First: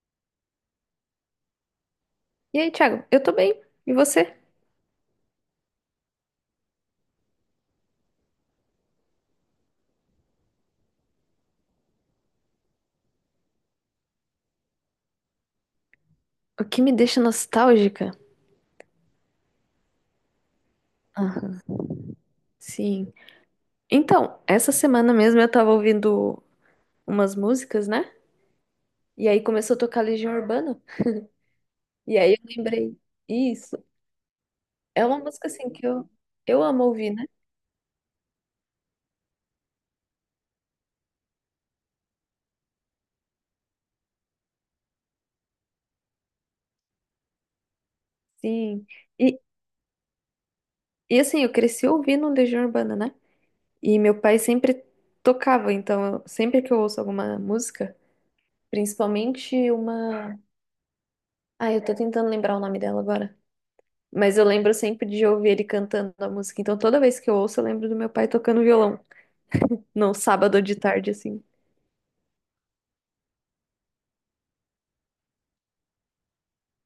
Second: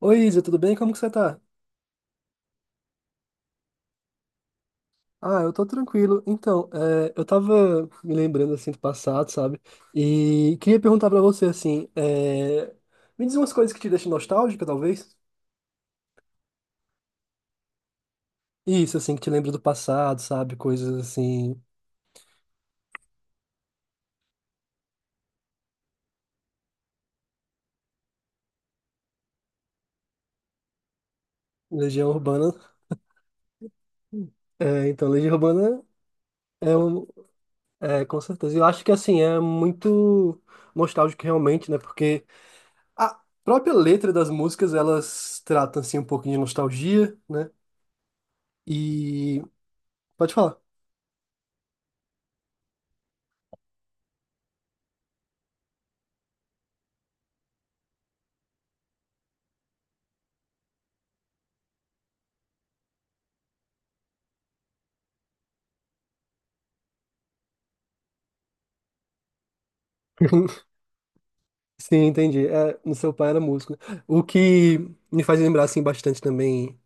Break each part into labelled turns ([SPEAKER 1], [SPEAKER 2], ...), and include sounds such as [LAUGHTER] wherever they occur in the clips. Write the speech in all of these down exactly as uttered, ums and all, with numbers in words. [SPEAKER 1] Oi, Isa, tudo bem? Como que você tá?
[SPEAKER 2] E aí, Thiago? Eu tô bem. E você?
[SPEAKER 1] Ah, eu tô tranquilo. Então, é, eu tava me lembrando, assim, do passado, sabe? E queria perguntar pra você, assim, é, me diz umas coisas que te deixam nostálgica, talvez?
[SPEAKER 2] O que me deixa nostálgica?
[SPEAKER 1] Isso, assim, que te lembra do passado, sabe? Coisas assim,
[SPEAKER 2] Aham. Sim. Então, essa semana mesmo eu tava ouvindo umas músicas, né? E aí começou a tocar Legião Urbana.
[SPEAKER 1] Legião
[SPEAKER 2] E aí eu
[SPEAKER 1] Urbana.
[SPEAKER 2] lembrei, isso.
[SPEAKER 1] É,
[SPEAKER 2] É
[SPEAKER 1] então,
[SPEAKER 2] uma
[SPEAKER 1] Legião
[SPEAKER 2] música assim
[SPEAKER 1] Urbana
[SPEAKER 2] que eu, eu
[SPEAKER 1] é,
[SPEAKER 2] amo
[SPEAKER 1] um,
[SPEAKER 2] ouvir, né?
[SPEAKER 1] é, com certeza. Eu acho que, assim, é muito nostálgico realmente, né? Porque a própria letra das músicas, elas tratam, assim, um pouquinho de nostalgia, né?
[SPEAKER 2] Sim. E,
[SPEAKER 1] E... Pode falar.
[SPEAKER 2] e assim, eu cresci ouvindo Legião Urbana, né? E meu pai sempre tocava, então eu- sempre que eu ouço alguma música, principalmente uma. Ah, eu tô tentando lembrar o nome dela agora. Mas eu lembro sempre de ouvir ele cantando a música. Então toda vez que eu ouço, eu lembro do meu pai tocando violão. No sábado
[SPEAKER 1] [LAUGHS]
[SPEAKER 2] de tarde, assim.
[SPEAKER 1] Sim, entendi. É, no seu pai era músico, né? O que me faz lembrar assim bastante também,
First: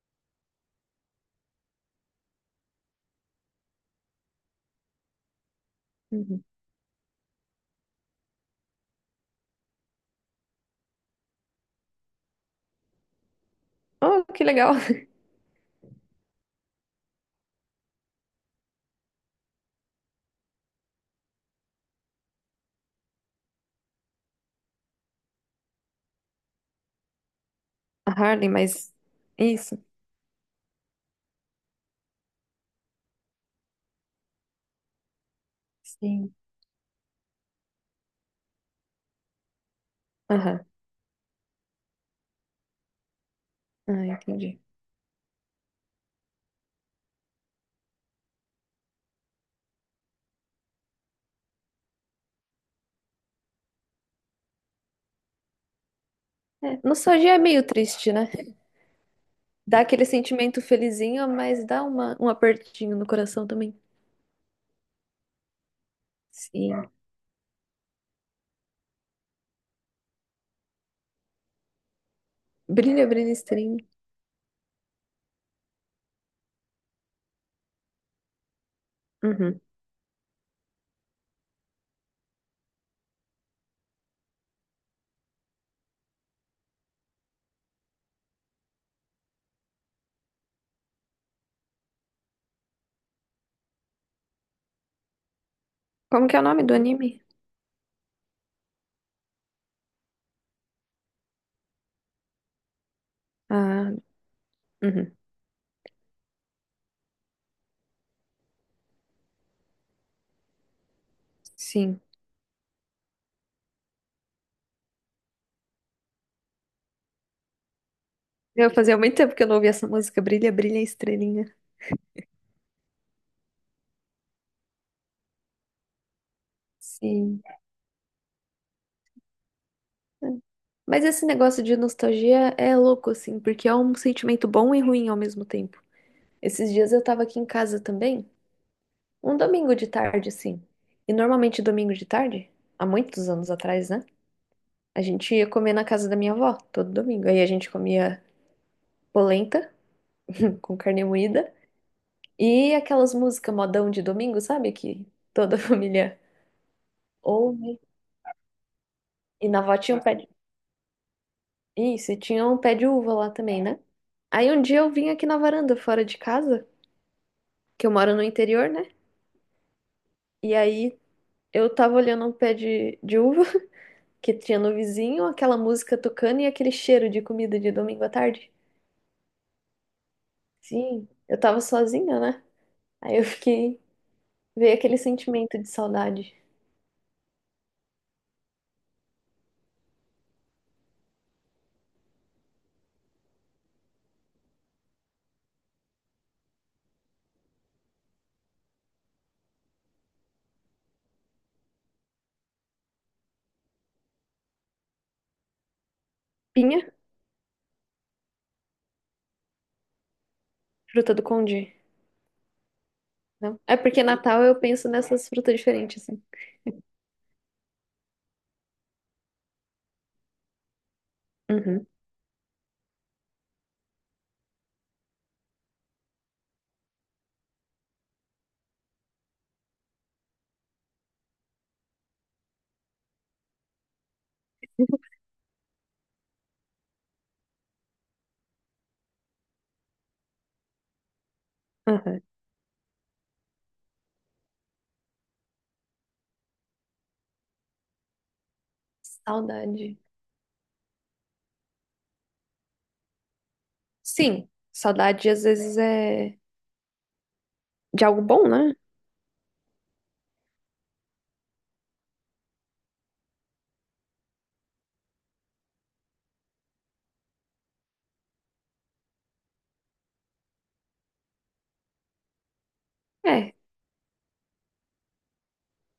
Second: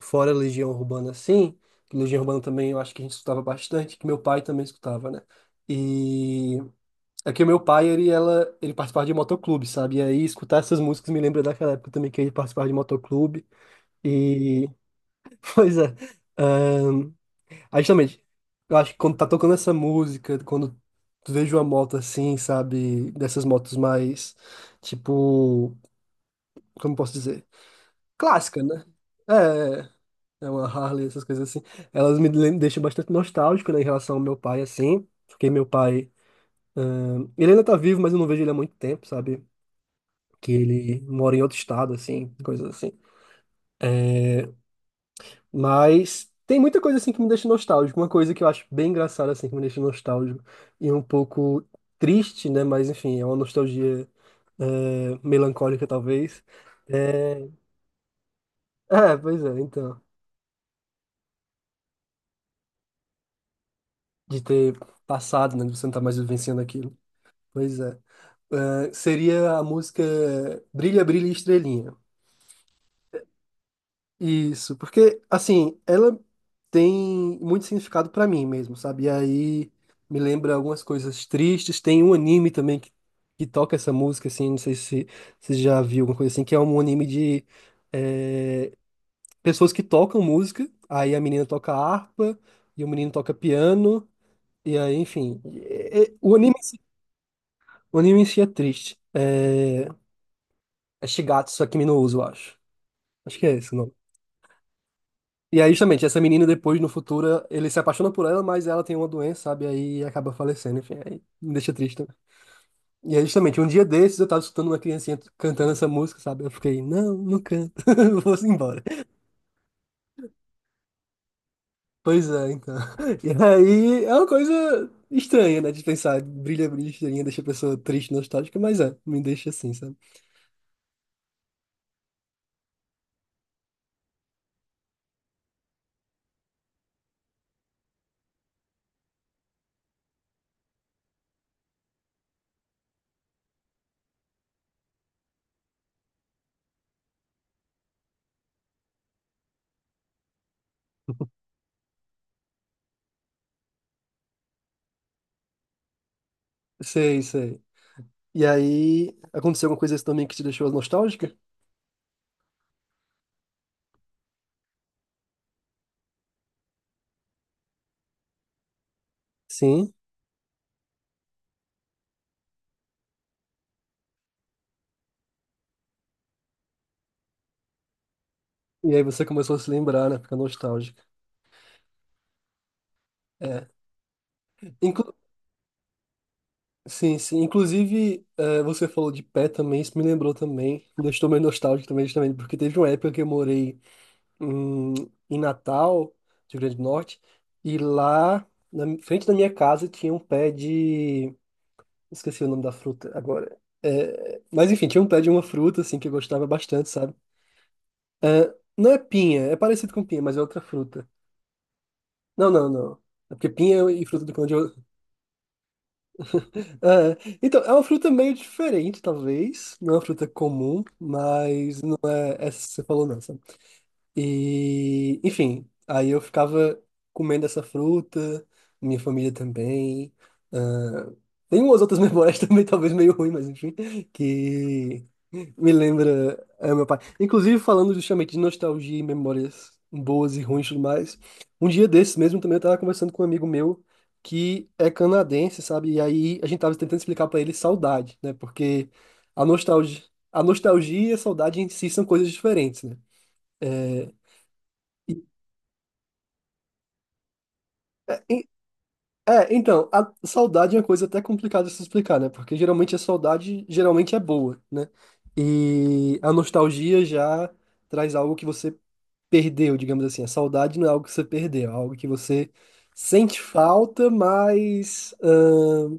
[SPEAKER 1] fora Legião Urbana, assim, que Legião Urbana também eu acho que a gente escutava bastante, que meu pai também escutava, né?
[SPEAKER 2] Uhum.
[SPEAKER 1] E é que o meu pai, ele, ela, ele participava de motoclube, sabe? E aí escutar essas músicas me lembra daquela época também que ele participava de motoclube.
[SPEAKER 2] Oh, que
[SPEAKER 1] E,
[SPEAKER 2] legal. [LAUGHS]
[SPEAKER 1] [LAUGHS] pois é. ahn, Aí justamente, eu acho que quando tá tocando essa música, quando tu vejo uma moto assim, sabe? Dessas motos mais, tipo, como posso dizer?
[SPEAKER 2] A Harley,
[SPEAKER 1] Clássica, né?
[SPEAKER 2] mas. Isso.
[SPEAKER 1] É, é É uma Harley, essas coisas assim. Elas me lem- deixam bastante nostálgico, né, em relação ao meu pai, assim. Porque meu pai,
[SPEAKER 2] Sim.
[SPEAKER 1] ahn, ele ainda tá vivo, mas eu não vejo ele há muito tempo, sabe? Que
[SPEAKER 2] Aham.
[SPEAKER 1] ele mora em outro estado, assim, coisas assim.
[SPEAKER 2] Ah, entendi.
[SPEAKER 1] Mas tem muita coisa, assim, que me deixa nostálgico. Uma coisa que eu acho bem engraçada, assim, que me deixa nostálgico. E um pouco triste, né? Mas, enfim, é uma nostalgia, eh, melancólica, talvez.
[SPEAKER 2] É, nostalgia é
[SPEAKER 1] É,
[SPEAKER 2] meio triste, né?
[SPEAKER 1] é, pois é,
[SPEAKER 2] Dá
[SPEAKER 1] então.
[SPEAKER 2] aquele sentimento felizinho, mas dá uma, um apertinho no coração também.
[SPEAKER 1] De ter passado, né? De você não estar mais vivenciando
[SPEAKER 2] Sim.
[SPEAKER 1] aquilo. Pois é. Ah, seria a música Brilha, Brilha, Estrelinha.
[SPEAKER 2] Brilha, brilha, estranho.
[SPEAKER 1] Isso, porque, assim, ela tem muito significado pra mim mesmo, sabe? E
[SPEAKER 2] Uhum.
[SPEAKER 1] aí me lembra algumas coisas tristes. Tem um anime também que, que toca essa música, assim, não sei se você já viu alguma coisa assim, que é um anime de eh, pessoas que tocam música. Aí a menina toca harpa e o menino toca piano. E aí, enfim, é- é-
[SPEAKER 2] Como
[SPEAKER 1] o
[SPEAKER 2] que é o
[SPEAKER 1] anime,
[SPEAKER 2] nome do anime?
[SPEAKER 1] o anime em si é triste. É, é Shigatsu Akimi no Uso, eu acho. Acho que é esse o
[SPEAKER 2] Ah,
[SPEAKER 1] nome.
[SPEAKER 2] uhum.
[SPEAKER 1] E aí, justamente, essa menina depois, no futuro, ele se apaixona por ela, mas ela tem uma doença, sabe? Aí acaba falecendo, enfim, aí me deixa triste
[SPEAKER 2] Sim.
[SPEAKER 1] também. E aí, justamente, um dia desses eu tava escutando uma criancinha cantando essa música, sabe? Eu fiquei, não, não canto, [LAUGHS] vou
[SPEAKER 2] Eu
[SPEAKER 1] embora.
[SPEAKER 2] fazia muito tempo que eu não ouvia essa música. Brilha, brilha, estrelinha.
[SPEAKER 1] Pois é, então. [LAUGHS] E aí, é uma coisa estranha, né, de pensar, brilha, brilha, estrelinha, deixa
[SPEAKER 2] Sim.
[SPEAKER 1] a pessoa triste, nostálgica, mas é, me deixa assim, sabe?
[SPEAKER 2] Mas esse negócio de nostalgia é louco, assim, porque é um sentimento bom e ruim ao mesmo tempo. Esses dias eu tava aqui em casa também, um domingo de tarde, assim. E normalmente domingo de tarde, há muitos anos atrás, né? A gente ia comer na casa da minha avó, todo domingo. Aí a gente comia polenta [LAUGHS] com carne moída e aquelas músicas modão de domingo, sabe? Que toda [LAUGHS] a família
[SPEAKER 1] Sei, sei.
[SPEAKER 2] ouve.
[SPEAKER 1] E aí,
[SPEAKER 2] E na
[SPEAKER 1] aconteceu
[SPEAKER 2] avó
[SPEAKER 1] alguma coisa
[SPEAKER 2] tinha um
[SPEAKER 1] assim
[SPEAKER 2] pé
[SPEAKER 1] também
[SPEAKER 2] de...
[SPEAKER 1] que te deixou nostálgica?
[SPEAKER 2] Isso, e tinha um pé de uva lá também, né? Aí um dia eu vim aqui na varanda, fora de casa, que eu moro no interior, né?
[SPEAKER 1] Sim.
[SPEAKER 2] E aí eu tava olhando um pé de, de uva [LAUGHS] que tinha no vizinho, aquela música tocando e aquele cheiro de comida de domingo à tarde.
[SPEAKER 1] E aí você começou a se lembrar, né? Ficar nostálgica.
[SPEAKER 2] Sim, eu tava sozinha, né? Aí eu
[SPEAKER 1] É.
[SPEAKER 2] fiquei, veio aquele
[SPEAKER 1] Inclu-
[SPEAKER 2] sentimento de saudade.
[SPEAKER 1] sim, sim. Inclusive, é, você falou de pé também, isso me lembrou também. Me deixou meio nostálgico também, justamente, porque teve uma época que eu morei em, em Natal, Rio Grande do Norte, e lá, na mi- frente da minha casa, tinha um pé de... Esqueci o nome da fruta agora. É, mas enfim, tinha um pé de uma fruta, assim, que eu gostava
[SPEAKER 2] Pinha,
[SPEAKER 1] bastante, sabe? É, não é pinha, é parecido com pinha, mas é outra fruta.
[SPEAKER 2] fruta do congee.
[SPEAKER 1] Não, não, não. É porque
[SPEAKER 2] Não? É
[SPEAKER 1] pinha
[SPEAKER 2] porque
[SPEAKER 1] e fruta do
[SPEAKER 2] Natal
[SPEAKER 1] pão de
[SPEAKER 2] eu
[SPEAKER 1] ouro. [LAUGHS]
[SPEAKER 2] penso nessas frutas diferentes, assim.
[SPEAKER 1] É, então, é uma fruta meio diferente, talvez. Não é uma fruta comum, mas
[SPEAKER 2] Uhum,
[SPEAKER 1] né, essa que você falou não, e, enfim, aí eu ficava comendo essa fruta, minha família também. Ah, tem umas outras memórias [LAUGHS] também, talvez meio ruim, mas enfim, que me lembra, ah, meu pai. Inclusive, falando justamente de nostalgia e memórias boas e ruins e tudo mais, um dia desses
[SPEAKER 2] uhum.
[SPEAKER 1] mesmo também eu tava conversando com um amigo meu que é canadense, sabe? E aí a gente tava tentando explicar pra ele saudade, né? Porque a
[SPEAKER 2] Saudade.
[SPEAKER 1] nostalgia, a nostalgia e a saudade em si são coisas diferentes, né? É,
[SPEAKER 2] Sim, saudade às vezes é de algo
[SPEAKER 1] é,
[SPEAKER 2] bom,
[SPEAKER 1] e-
[SPEAKER 2] né?
[SPEAKER 1] é, então, a saudade é uma coisa até complicada de se explicar, né? Porque geralmente a saudade geralmente é boa, né? E a nostalgia já traz algo que você perdeu, digamos assim. A saudade não é algo que você perdeu, é algo que você sente
[SPEAKER 2] É.
[SPEAKER 1] falta, mas ahn,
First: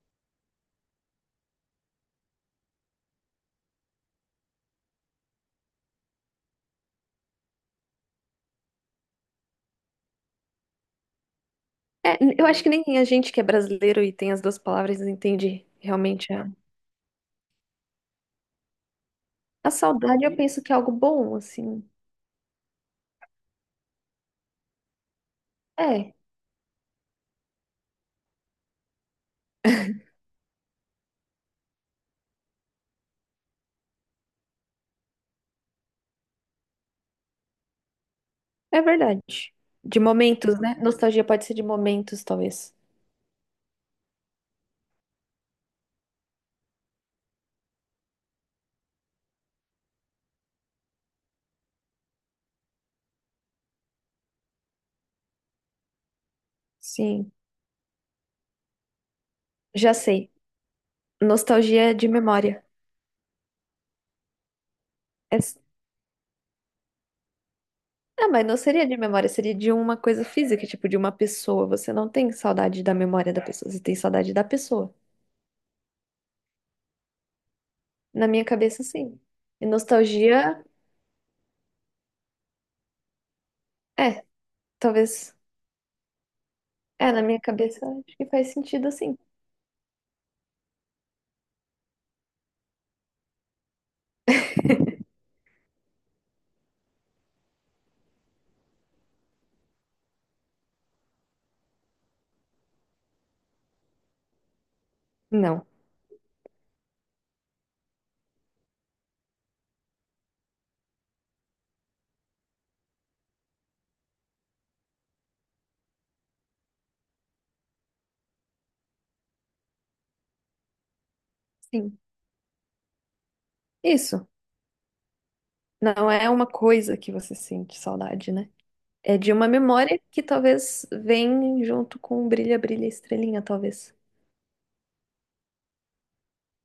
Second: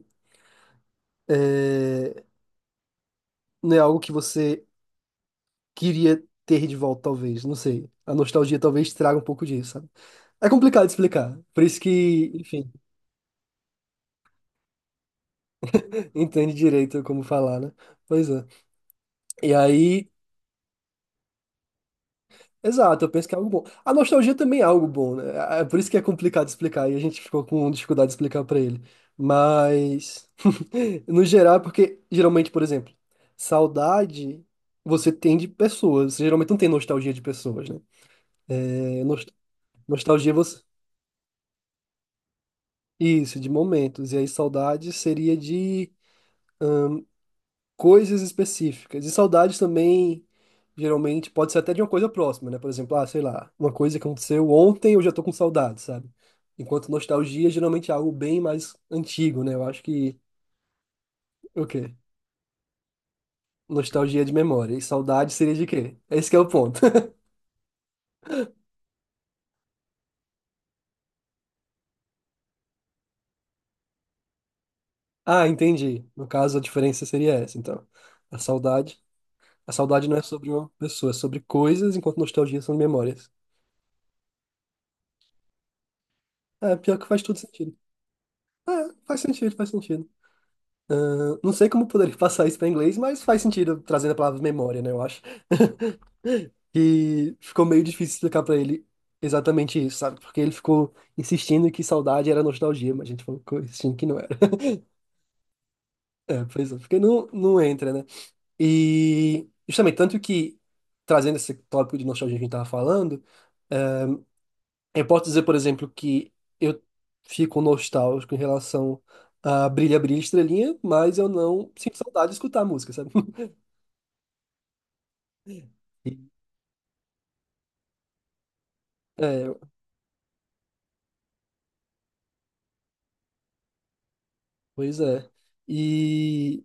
[SPEAKER 1] não é algo que você queria ter de volta, talvez. Não sei. A nostalgia talvez traga um pouco disso, sabe? É complicado de explicar. Por isso
[SPEAKER 2] É,
[SPEAKER 1] que,
[SPEAKER 2] eu acho que
[SPEAKER 1] enfim,
[SPEAKER 2] nem a gente que é brasileiro e tem as duas palavras entende
[SPEAKER 1] [LAUGHS]
[SPEAKER 2] realmente a...
[SPEAKER 1] entende direito como falar, né? Pois é. E
[SPEAKER 2] A
[SPEAKER 1] aí.
[SPEAKER 2] saudade eu penso que é algo bom, assim.
[SPEAKER 1] Exato, eu penso que é algo bom. A nostalgia também é algo bom, né? É é por isso que é
[SPEAKER 2] É,
[SPEAKER 1] complicado explicar e a gente ficou com dificuldade de explicar pra ele. Mas, [LAUGHS] no geral, é porque geralmente, por exemplo, saudade você tem de pessoas. Você geralmente não tem nostalgia de pessoas, né?
[SPEAKER 2] é
[SPEAKER 1] É,
[SPEAKER 2] verdade.
[SPEAKER 1] nos-
[SPEAKER 2] De
[SPEAKER 1] nostalgia
[SPEAKER 2] momentos,
[SPEAKER 1] você.
[SPEAKER 2] né? Nostalgia pode ser de momentos, talvez.
[SPEAKER 1] Isso, de momentos. E aí saudade seria de coisas específicas. E saudades também, geralmente, pode ser até de uma coisa próxima, né? Por exemplo, ah, sei lá, uma coisa que aconteceu ontem, eu já tô com saudade, sabe? Enquanto
[SPEAKER 2] Sim,
[SPEAKER 1] nostalgia, geralmente é algo bem mais antigo, né? Eu acho
[SPEAKER 2] já
[SPEAKER 1] que,
[SPEAKER 2] sei.
[SPEAKER 1] o
[SPEAKER 2] Nostalgia
[SPEAKER 1] quê?
[SPEAKER 2] de memória.
[SPEAKER 1] Nostalgia é de memória. E saudade
[SPEAKER 2] É...
[SPEAKER 1] seria de quê? Esse que é o ponto. [LAUGHS]
[SPEAKER 2] Ah, mas não seria de memória, seria de uma coisa física, tipo de uma pessoa. Você não tem saudade da memória da pessoa, você tem saudade da pessoa.
[SPEAKER 1] Ah, entendi. No caso, a diferença seria essa, então.
[SPEAKER 2] Na
[SPEAKER 1] A
[SPEAKER 2] minha cabeça,
[SPEAKER 1] saudade,
[SPEAKER 2] sim. E
[SPEAKER 1] a saudade não é sobre
[SPEAKER 2] nostalgia,
[SPEAKER 1] uma pessoa, é sobre coisas, enquanto nostalgia são memórias.
[SPEAKER 2] é, talvez.
[SPEAKER 1] É, pior que
[SPEAKER 2] É,
[SPEAKER 1] faz
[SPEAKER 2] na
[SPEAKER 1] tudo
[SPEAKER 2] minha
[SPEAKER 1] sentido.
[SPEAKER 2] cabeça, acho que faz
[SPEAKER 1] É,
[SPEAKER 2] sentido assim.
[SPEAKER 1] faz sentido, faz sentido. Ahn, não sei como eu poderia [LAUGHS] passar isso para inglês, mas faz sentido trazendo a palavra memória, né? Eu acho. E ficou meio difícil explicar para ele exatamente isso, sabe? Porque ele ficou insistindo que saudade era nostalgia, mas a gente falou que- insistindo que não era. [LAUGHS]
[SPEAKER 2] Não.
[SPEAKER 1] É, pois é, porque não, não entra, né? E justamente, tanto que trazendo esse tópico de nostalgia que a gente tava falando, eh, eu posso dizer, por exemplo, que eu fico nostálgico em relação a Brilha, Brilha, Estrelinha, mas eu não sinto
[SPEAKER 2] Sim.
[SPEAKER 1] saudade de escutar a música, sabe?
[SPEAKER 2] Isso. Não é uma
[SPEAKER 1] [LAUGHS]
[SPEAKER 2] coisa que você sente saudade, né? É de uma
[SPEAKER 1] É,
[SPEAKER 2] memória que talvez vem junto com Brilha, Brilha, Estrelinha, talvez.
[SPEAKER 1] pois é. E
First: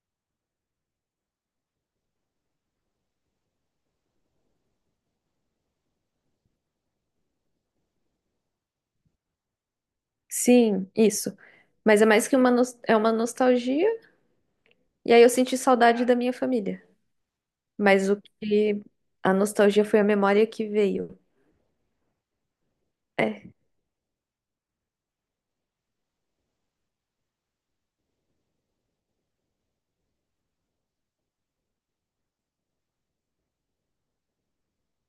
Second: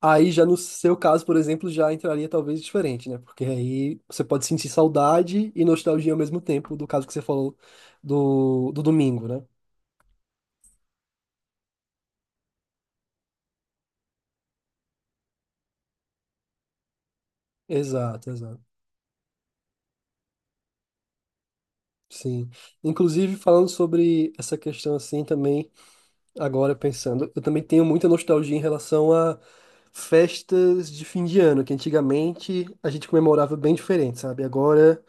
[SPEAKER 1] aí, já no seu caso, por exemplo, já entraria talvez diferente, né? Porque aí você pode sentir saudade e nostalgia ao mesmo tempo, do caso que você falou do, do domingo, né?
[SPEAKER 2] Sim, isso. Mas é mais que uma, nos- é uma nostalgia. E aí eu senti saudade da minha família. Mas o
[SPEAKER 1] Exato, exato.
[SPEAKER 2] que... A nostalgia foi a memória que veio.
[SPEAKER 1] Sim. Inclusive,
[SPEAKER 2] É,
[SPEAKER 1] falando sobre essa questão assim também, agora pensando, eu também tenho muita nostalgia em relação a festas de fim de ano, que antigamente a gente comemorava bem diferente, sabe? Agora.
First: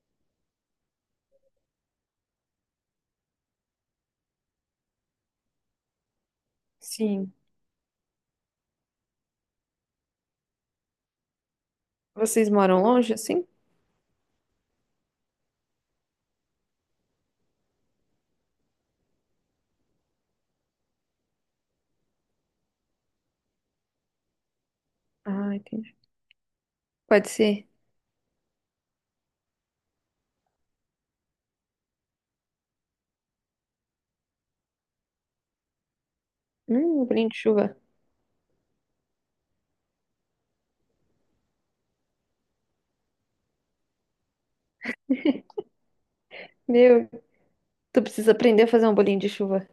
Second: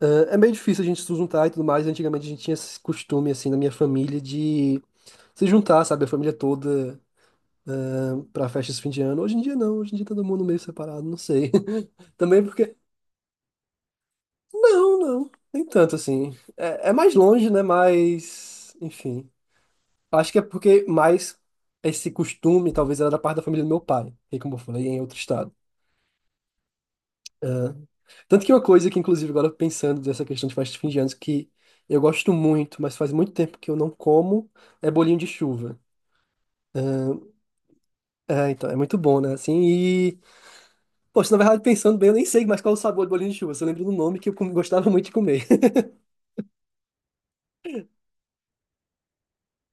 [SPEAKER 1] É é meio difícil a gente se juntar e tudo mais. Antigamente a gente tinha esse costume, assim, na minha família de se juntar, sabe? A família toda
[SPEAKER 2] sim.
[SPEAKER 1] para pra festa de fim de ano. Hoje em dia não, hoje em dia todo mundo meio separado, não sei. [LAUGHS] Também
[SPEAKER 2] Vocês
[SPEAKER 1] porque.
[SPEAKER 2] moram longe, assim?
[SPEAKER 1] Não, não, nem tanto assim. É, é mais longe, né? Mas. Enfim. Acho que é porque mais esse costume talvez era da parte da família do meu pai, que, como eu falei, é em outro
[SPEAKER 2] Ah,
[SPEAKER 1] estado.
[SPEAKER 2] entendi. Pode ser.
[SPEAKER 1] Tanto que uma coisa que, inclusive, agora pensando nessa questão de festa de fim de anos, que eu gosto muito, mas faz muito tempo que eu não como, é bolinho de chuva.
[SPEAKER 2] Hum, um bolinho de chuva.
[SPEAKER 1] É, então, é muito bom, né? Assim, e... Poxa, na verdade, pensando bem, eu nem sei mais qual é o sabor do bolinho de chuva. Só lembro do nome que eu com- gostava muito de comer. [LAUGHS]
[SPEAKER 2] Meu, tu precisa aprender a fazer um bolinho de chuva.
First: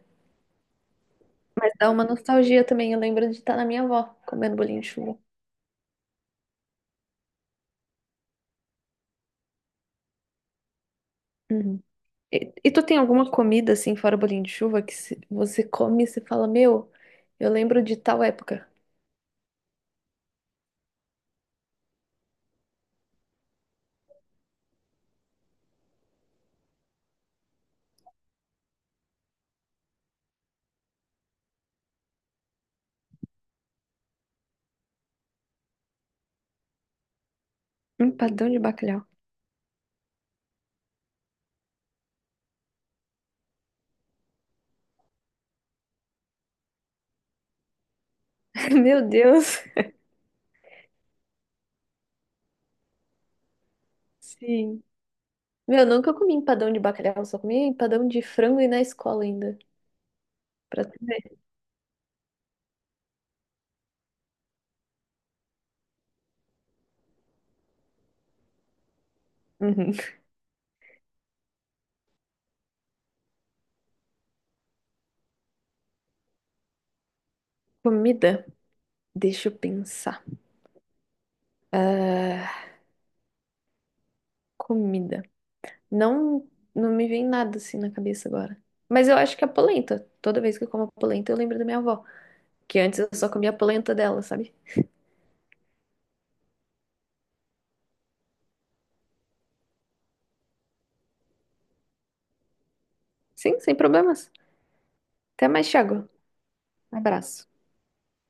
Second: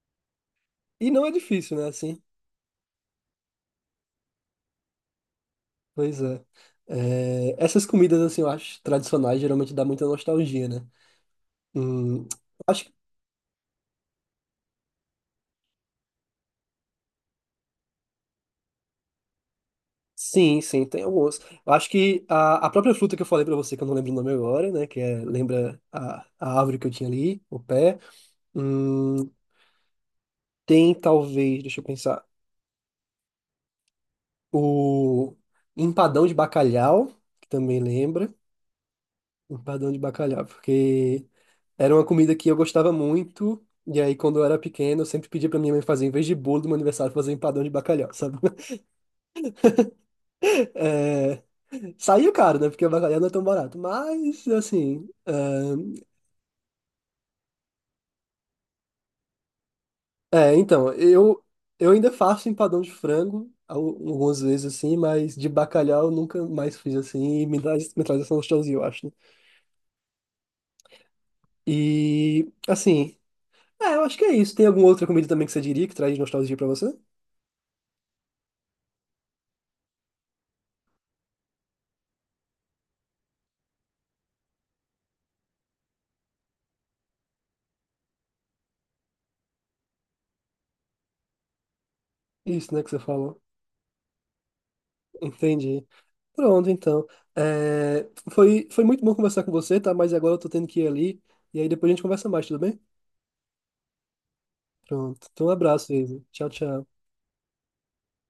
[SPEAKER 1] E não é
[SPEAKER 2] Mas
[SPEAKER 1] difícil, né?
[SPEAKER 2] dá uma
[SPEAKER 1] Assim,
[SPEAKER 2] nostalgia também. Eu lembro de estar na minha avó comendo bolinho de chuva.
[SPEAKER 1] pois é. É, essas comidas, assim, eu acho, tradicionais, geralmente dá muita nostalgia, né?
[SPEAKER 2] Uhum.
[SPEAKER 1] Hum,
[SPEAKER 2] E, e tu
[SPEAKER 1] acho
[SPEAKER 2] tem alguma comida assim, fora o bolinho de chuva, que se- você come e você fala, meu, eu lembro de tal época.
[SPEAKER 1] sim, sim, tem alguns. Eu acho que a, a própria fruta que eu falei pra você, que eu não lembro o nome agora, né? Que é, lembra a, a árvore que eu tinha ali, o pé. Hum, tem talvez, deixa eu pensar, o empadão de bacalhau, que também lembra.
[SPEAKER 2] Empadão de bacalhau.
[SPEAKER 1] Empadão de bacalhau, porque era uma comida que eu gostava muito. E aí, quando eu era pequeno, eu sempre pedia pra minha mãe fazer, em vez de bolo do meu aniversário, fazer empadão de bacalhau, sabe?
[SPEAKER 2] [LAUGHS]
[SPEAKER 1] [LAUGHS]
[SPEAKER 2] Meu Deus.
[SPEAKER 1] É, saiu caro, né? Porque o bacalhau não é tão barato. Mas,
[SPEAKER 2] Sim.
[SPEAKER 1] assim, é,
[SPEAKER 2] Meu, nunca comi empadão de bacalhau, só comi empadão de frango e na escola ainda.
[SPEAKER 1] é,
[SPEAKER 2] Pra
[SPEAKER 1] então,
[SPEAKER 2] tu ver.
[SPEAKER 1] eu, eu ainda faço empadão de frango al- algumas vezes assim, mas de bacalhau eu nunca mais fiz assim, e me traz, me traz essa nostalgia, eu acho, né?
[SPEAKER 2] Uhum.
[SPEAKER 1] E, assim, é, eu acho que é isso. Tem alguma outra comida também que você diria que traz nostalgia pra você?
[SPEAKER 2] Comida? Deixa eu pensar. Ah, comida. Não, não me vem nada assim na cabeça agora. Mas eu acho que a polenta. Toda vez que eu como a polenta, eu lembro da minha avó.
[SPEAKER 1] Isso,
[SPEAKER 2] Que
[SPEAKER 1] né, que você
[SPEAKER 2] antes eu só
[SPEAKER 1] falou.
[SPEAKER 2] comia a polenta dela, sabe?
[SPEAKER 1] Entendi. Pronto, então. É, foi, foi muito bom conversar com você, tá? Mas agora eu tô tendo que ir ali, e aí depois a gente conversa mais, tudo bem?
[SPEAKER 2] Sim, sem problemas.
[SPEAKER 1] Pronto. Então,
[SPEAKER 2] Até
[SPEAKER 1] um
[SPEAKER 2] mais,
[SPEAKER 1] abraço,
[SPEAKER 2] Thiago.
[SPEAKER 1] Isa. Tchau, tchau.
[SPEAKER 2] Um abraço.